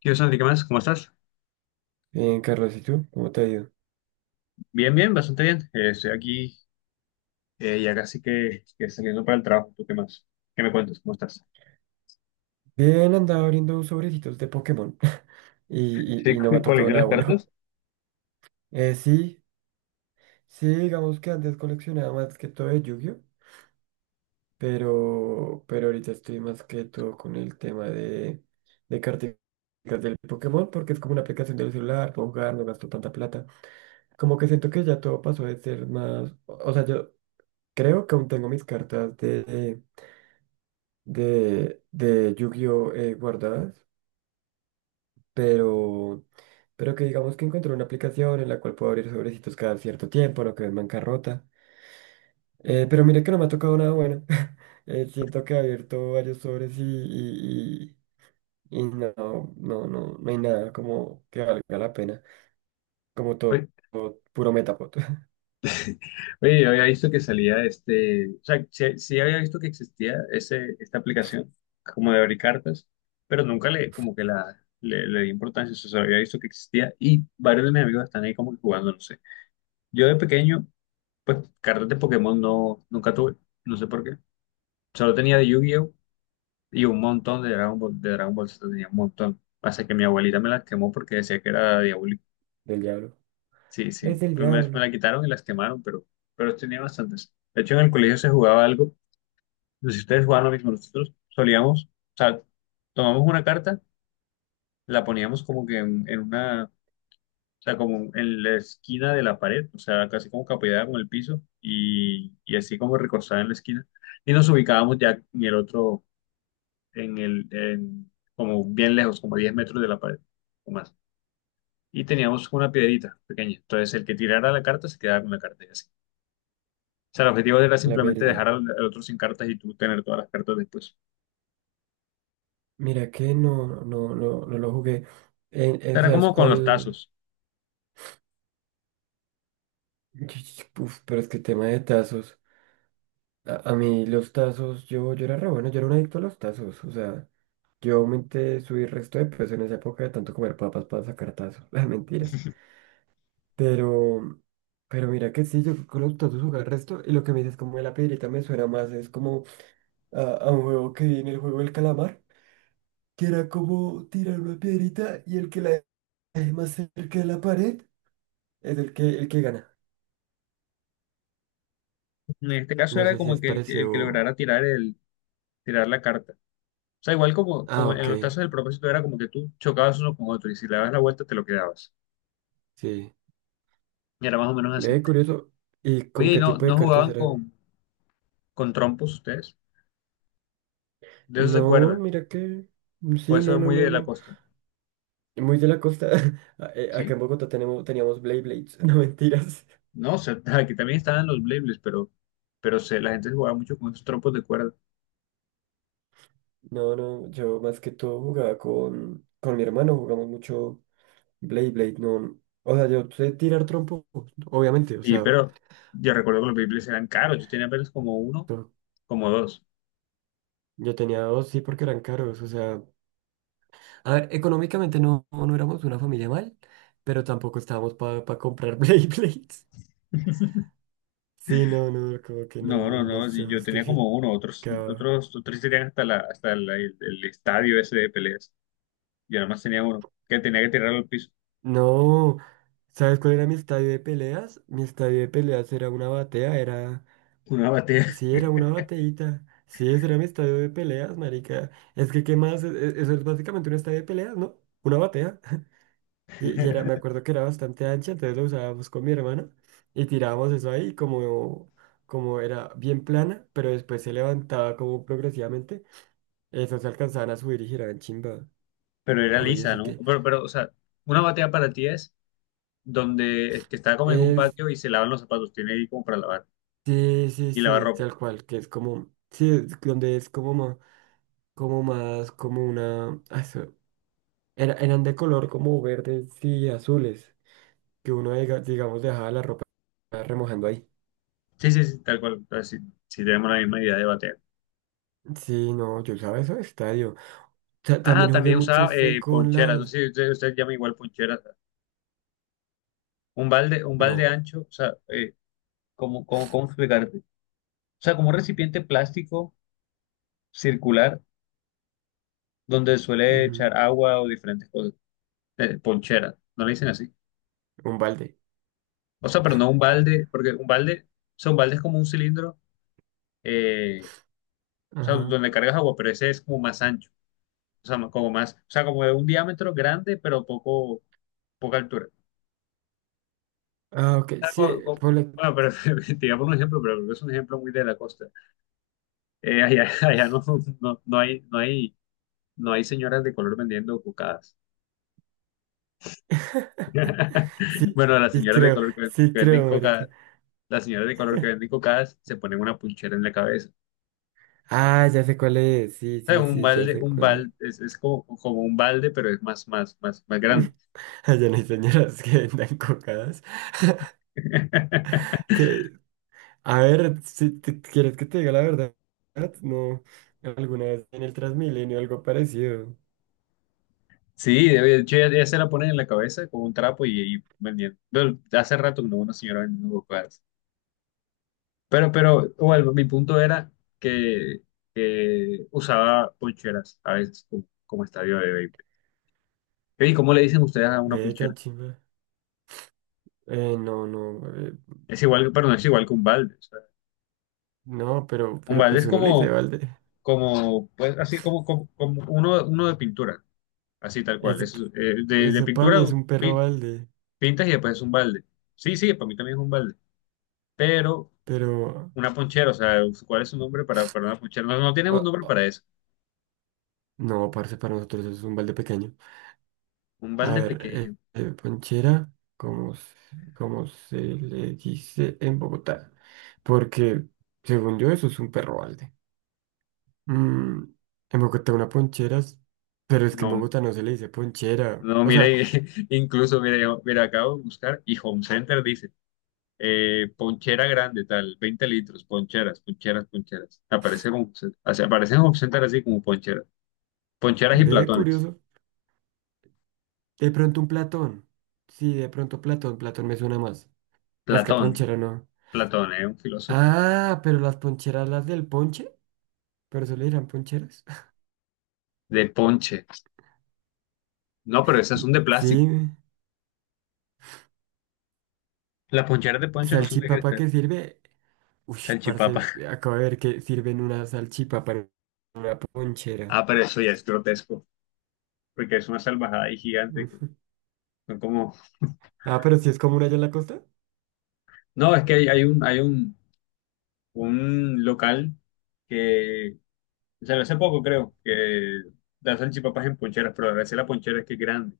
¿Qué onda, Santi? ¿Qué más? ¿Cómo estás? Carlos, ¿y tú? ¿Cómo te ha ido? Bien, bien, bastante bien. Estoy aquí ya casi que saliendo para el trabajo. ¿Tú qué más? ¿Qué me cuentas? ¿Cómo estás? Bien, andaba abriendo sobrecitos de Pokémon y, Sí, y- y no me ha tocado nada coleccionas bueno. cartas. Sí, sí, digamos que antes coleccionaba más que todo de Yu-Gi-Oh, pero ahorita estoy más que todo con el tema de carticas del Pokémon porque es como una aplicación del celular, puedo jugar, no gasto tanta plata. Como que siento que ya todo pasó de ser más, o sea, yo creo que aún tengo mis cartas de Yu-Gi-Oh, guardadas, pero, pero que digamos que encontré una aplicación en la cual puedo abrir sobrecitos cada cierto tiempo, no quedo en bancarrota. Pero mire que no me ha tocado nada bueno. Siento que he abierto varios sobres y no, no, no hay nada como que valga la pena. Como todo, Oye, todo puro metapod oye, yo había visto que salía este, o sea, sí había visto que existía esta aplicación como de abrir cartas, pero nunca le, como que la, le di importancia, o sea, había visto que existía y varios de mis amigos están ahí como que jugando, no sé. Yo de pequeño, pues cartas de Pokémon no, nunca tuve, no sé por qué. Solo tenía de Yu-Gi-Oh! Y un montón de Dragon Ball Z tenía un montón. Pasa que mi abuelita me las quemó porque decía que era diabólico. del diablo. Sí, Es sí. del Primero me diablo, la quitaron y las quemaron, pero tenía bastantes. De hecho, en el colegio se jugaba algo. No sé si ustedes jugaban lo mismo. Nosotros solíamos, o sea, tomamos una carta, la poníamos como que en una, o sea, como en la esquina de la pared, o sea, casi como que apoyada con el piso y así como recostada en la esquina. Y nos ubicábamos ya en el otro. en el, en- Como bien lejos, como a 10 metros de la pared o más. Y teníamos una piedrita pequeña. Entonces, el que tirara la carta se quedaba con la carta y así. O sea, el objetivo era la simplemente dejar verdad. Al otro sin cartas y tú tener todas las cartas después. O Mira que no no lo jugué. Sea, era ¿Sabes como con los cuál? tazos. Uf, pero es que tema de tazos. A mí los tazos, yo era re bueno, yo era un adicto a los tazos, o sea, yo aumenté, subí resto de peso en esa época de tanto comer papas para sacar tazos, las mentiras. Pero, pero mira que sí, yo con los tazos jugaba el resto, y lo que me dices como de la piedrita me suena más, es como a un juego que vi en el juego del calamar, que era como tirar una piedrita y el que la deje más cerca de la pared es el que gana. En este caso No era sé si como es que el que parecido. lograra tirar la carta. O sea, igual como, Ah, como en ok, los tazos el propósito era como que tú chocabas uno con otro y si le dabas la vuelta te lo quedabas. sí. Y era más o menos así. Ve, curioso. ¿Y con Oye, ¿y qué tipo de no cartas jugaban eran? Con trompos ustedes? De eso se No, acuerdan. mira que. O Sí, eso no, es no, muy no, de la no. costa. Muy de la costa. ¿Sí? Acá en Bogotá tenemos, teníamos Blade Blades. No, mentiras. No, sé, aquí también estaban los Beyblades, pero se, la gente jugaba mucho con estos trompos de cuerda. No, no, yo más que todo jugaba con mi hermano, jugamos mucho Blade Blade. No, o sea, yo sé tirar trompo, obviamente. O Y, sea, pero yo recuerdo que los Beyblades eran caros, yo tenía apenas como uno, no, como dos. yo tenía dos, sí, porque eran caros. O sea, a ver, económicamente no éramos una familia mal, pero tampoco estábamos para comprar Blade Blades. Sí, no, no, como que No, no, no no, sí, se yo tenía justificaba. como uno, otros tenían hasta, el estadio ese de peleas. Yo nada más tenía uno, que tenía que tirarlo al piso, No, ¿sabes cuál era mi estadio de peleas? Mi estadio de peleas era una batea, era... una batea. Sí, era una bateíta. Sí, ese era mi estadio de peleas, marica. Es que, ¿qué más? Eso es básicamente un estadio de peleas, ¿no? Una batea. Y era, me acuerdo que era bastante ancha, entonces lo usábamos con mi hermana y tirábamos eso ahí como, como era bien plana, pero después se levantaba como progresivamente. Eso se alcanzaban a subir y giraban chimba. Pero era Ah, oye, lisa, sí ¿no? que... Pero, o sea, una batea para ti es donde, que está como en un patio y se lavan los zapatos, tiene ahí como para lavar, Sí, sí, y lavar sí, ropa. tal cual, que es como, sí, es donde es como más, como más, como una, ah, eso, eran de color como verdes y azules, que uno, digamos, dejaba la ropa remojando ahí. Sí, sí, sí, tal cual. Entonces, sí, sí tenemos la misma idea de batear. Sí, no, yo usaba eso de estadio. Ah, También jugué también mucho, usaba fue con poncheras. No las, sé si usted llama igual poncheras. Un balde no, ancho, o sea, cómo explicarte? O sea, como un recipiente plástico circular donde suele ujú, echar agua o diferentes cosas. Ponchera, no le dicen así. un balde, O sea, pero no un balde, porque un balde, o sea, un balde es como un cilindro, eh, o sea, ajá. donde cargas agua, pero ese es como más ancho. O sea, como más, o sea, como de un diámetro grande, pero poco, poca altura. Ah, ok, Ah, sí, ponle, bueno, pero te iba a poner un ejemplo, pero es un ejemplo muy de la costa. Allá allá no, no, no hay, no hay, no hay señoras de color vendiendo cocadas. sí, Bueno, las señoras de color sí que venden creo, marica. cocadas, las señoras de color que venden cocadas se ponen una punchera en la cabeza. Ah, ya sé cuál es, sí, O sea, sí, sí, ya sé un cuál es. balde, es como, como un balde, pero es más grande. Allá no hay señoras que vendan cocadas. Que, a ver, si te- quieres que te diga la verdad, no. Alguna vez en el Transmilenio algo parecido. Sí, de hecho ya, ya se la ponen en la cabeza con un trapo y vendiendo. Hace rato no, una señora vendiendo cocadas. Pero, bueno, mi punto era que, que usaba poncheras a veces como, como estadio de béisbol. ¿Y cómo le dicen ustedes a una Ve ponchera? tan chimba. Eh, no, no, eh, Es igual, pero no es igual que un balde. O sea, no, un pero balde pues es uno le dice como, balde. como, pues, así como, como, como uno, uno de pintura, así tal cual. Eso, Eso es, de eso para pintura mí es un perro pi- balde. pintas y después es un balde. Sí, sí, para mí también es un balde. Pero Pero, una ponchera, o sea, ¿cuál es su nombre para una ponchera? No, no tienen un ah, nombre ah, para eso. no, parce, para nosotros eso es un balde pequeño. Un A balde ver, pequeño. Ponchera, como, como se le dice en Bogotá. Porque, según yo, eso es un perro balde. Mm, en Bogotá una ponchera, pero es que en No, Bogotá no se le dice ponchera. No, O mira, sea, incluso mira, mira, acabo de buscar y Home Center dice, ponchera grande, tal, 20 litros, poncheras, poncheras, poncheras. Aparece Home Center, o sea, aparece en Home Center así como poncheras. Poncheras y ve, platones. curioso. De pronto un platón. Sí, de pronto platón, platón me suena más. Es que Platón, ponchera no. Platón, es un filósofo Ah, pero las poncheras, las del ponche, pero eso le dirán poncheras. de ponche. No, pero esas son de plástico. Sí. Las poncheras de ponche no son de Salchipapa cristal. que sirve. Uy, Salchipapa. parece, acabo de ver que sirven una salchipapa en una ponchera. Ah, pero eso ya es grotesco, porque es una salvajada y gigante que Ujú. son como... Ah, pero si es común allá en la costa. No, es que hay, hay un local que sea, hace poco creo que da salchipapas en poncheras, pero a veces la ponchera es que es grande.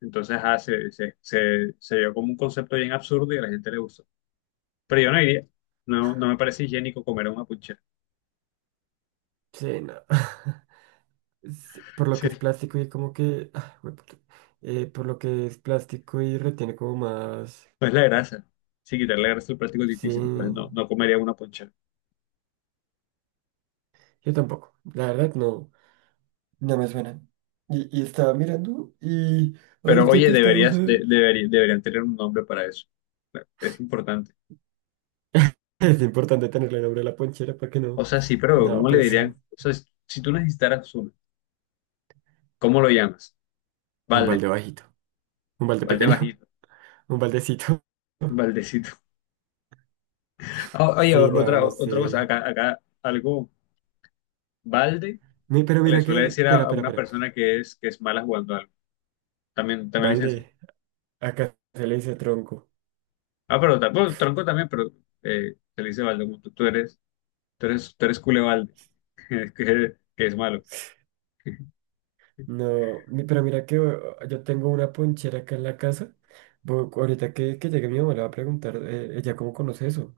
Entonces ah, se vio como un concepto bien absurdo y a la gente le gustó. Pero yo no iría. No, no me parece higiénico comer una ponchera. Sí, no. Sí, por lo que Sí, es plástico y como que, ah, jueputa. Por lo que es plástico y retiene como más. pues la grasa. Sí, quitarle la grasa al plástico es Sí. difícil. Entonces no, no comería una ponchera. Yo tampoco. La verdad, no. No me suena. Y estaba mirando y Pero ahorita oye, que estamos a... deberían tener un nombre para eso. Es importante. Es importante tenerle nombre a la ponchera para que O no. sea, sí, pero No, ¿cómo le pues dirían? O sea, si tú necesitaras uno, ¿cómo lo llamas? un Balde, balde bajito. Un balde balde pequeño, bajito, un baldecito. baldecito. Oye, Sí, no, otra, no otra cosa, sé. acá, acá algo balde Pero se le mira que, suele decir a una espera. persona que es mala jugando algo. También, también le dicen así. Balde, acá se le dice tronco. Ah, pero bueno, tronco también, pero se le dice balde, como tú, tú eres cule balde, que es malo. No, pero mira que yo tengo una ponchera acá en la casa. Ahorita que llegue mi mamá le va a preguntar, ella cómo conoce eso.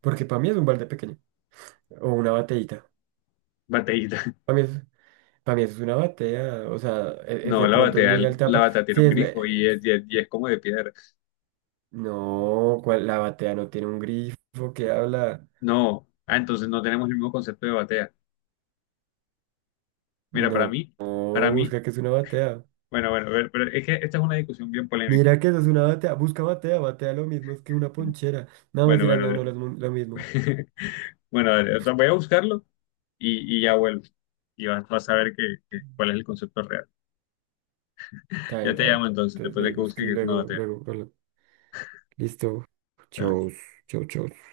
Porque para mí es un balde pequeño o una bateíta. Bateíta. Para mí, pa' mí eso es una batea. O sea, es No, de la pronto es batea, muy alta. la batea tiene Sí, un es, grifo y es, y es como de piedra. no, ¿cuál? La batea no tiene un grifo que habla. No, ah, entonces no tenemos el mismo concepto de batea. Mira, No, no, para mí, busca que es una batea. bueno, bueno, a ver, pero es que esta es una discusión bien polémica. Mira que eso es una batea. Busca batea, batea lo mismo, es que una ponchera. No, Bueno, mentira, no, no bueno, es lo mismo. bueno, dale, o sea, voy a buscarlo y ya vuelvo. Y vas, vas a ver que, cuál es el concepto real. Está bien, Ya te está bien. llamo entonces, Entonces después ve de y que busque busca y que no luego, te. luego, bueno, listo. Dale. Chau, chau, chau.